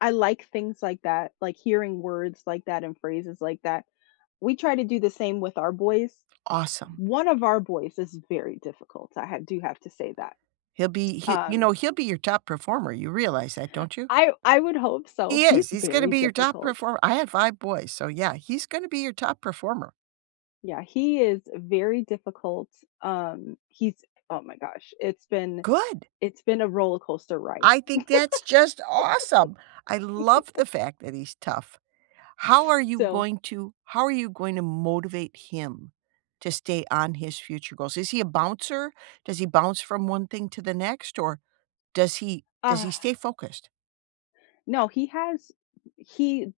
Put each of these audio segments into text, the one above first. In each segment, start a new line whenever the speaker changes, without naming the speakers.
I like things like that, like hearing words like that and phrases like that. We try to do the same with our boys.
Awesome.
One of our boys is very difficult, I ha do have to say that.
He'll be he you
Um
know, he'll be your top performer, you realize that, don't you?
I I would hope so,
He
he's
is, he's gonna
very
be your top
difficult.
perform I had 5 boys, so, yeah, he's gonna be your top performer.
Yeah, he is very difficult, um, he's oh my gosh, it's been
Good!
it's been a roller coaster ride.
I think that's just awesome! I love the fact that he's tough. How are you
So
going to how are you going to motivate him to stay on his future goals? Is he a bouncer? Does he bounce from one thing to the next, or, does he does he stay focused?
No, he has he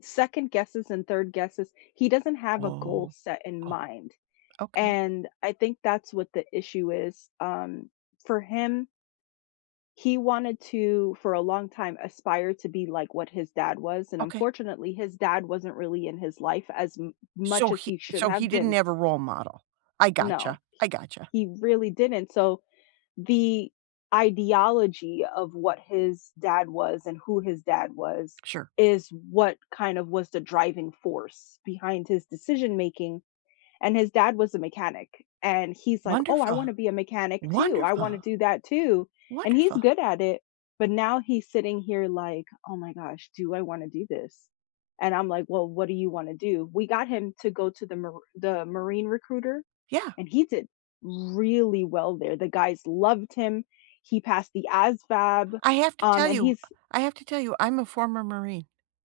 second-guesses and third-guesses. He doesn't have a goal
Oh.
set in
Oh.
mind,
Okay.
and I think that's what the issue is. Um, for him he wanted to, for a long time, aspire to be like what his dad was, and
Okay.
unfortunately his dad wasn't really in his life as m
So
much as
he
he should
so he
have
didn't
been.
have a role model. I
No,
gotcha,
he
I gotcha.
he really didn't, so the ideology of what his dad was and who his dad was,
Sure.
is what kind of was the driving force behind his decision making. And his dad was a mechanic, and he's like, "Oh, I
Wonderful.
wanna be a mechanic too, I wanna
Wonderful.
do that too," and he's
Wonderful.
good at it, but now he's sitting here like, "Oh my gosh, do I wanna do this?" And I'm like, "Well, what do you wanna do?" We got him to go to the Mar the Marine recruiter,
Yeah.
and he did really well there, the guys loved him, he passed the ASVAB,
I have to
um,
tell
and
you
he's
I have to tell you, I'm a former Marine.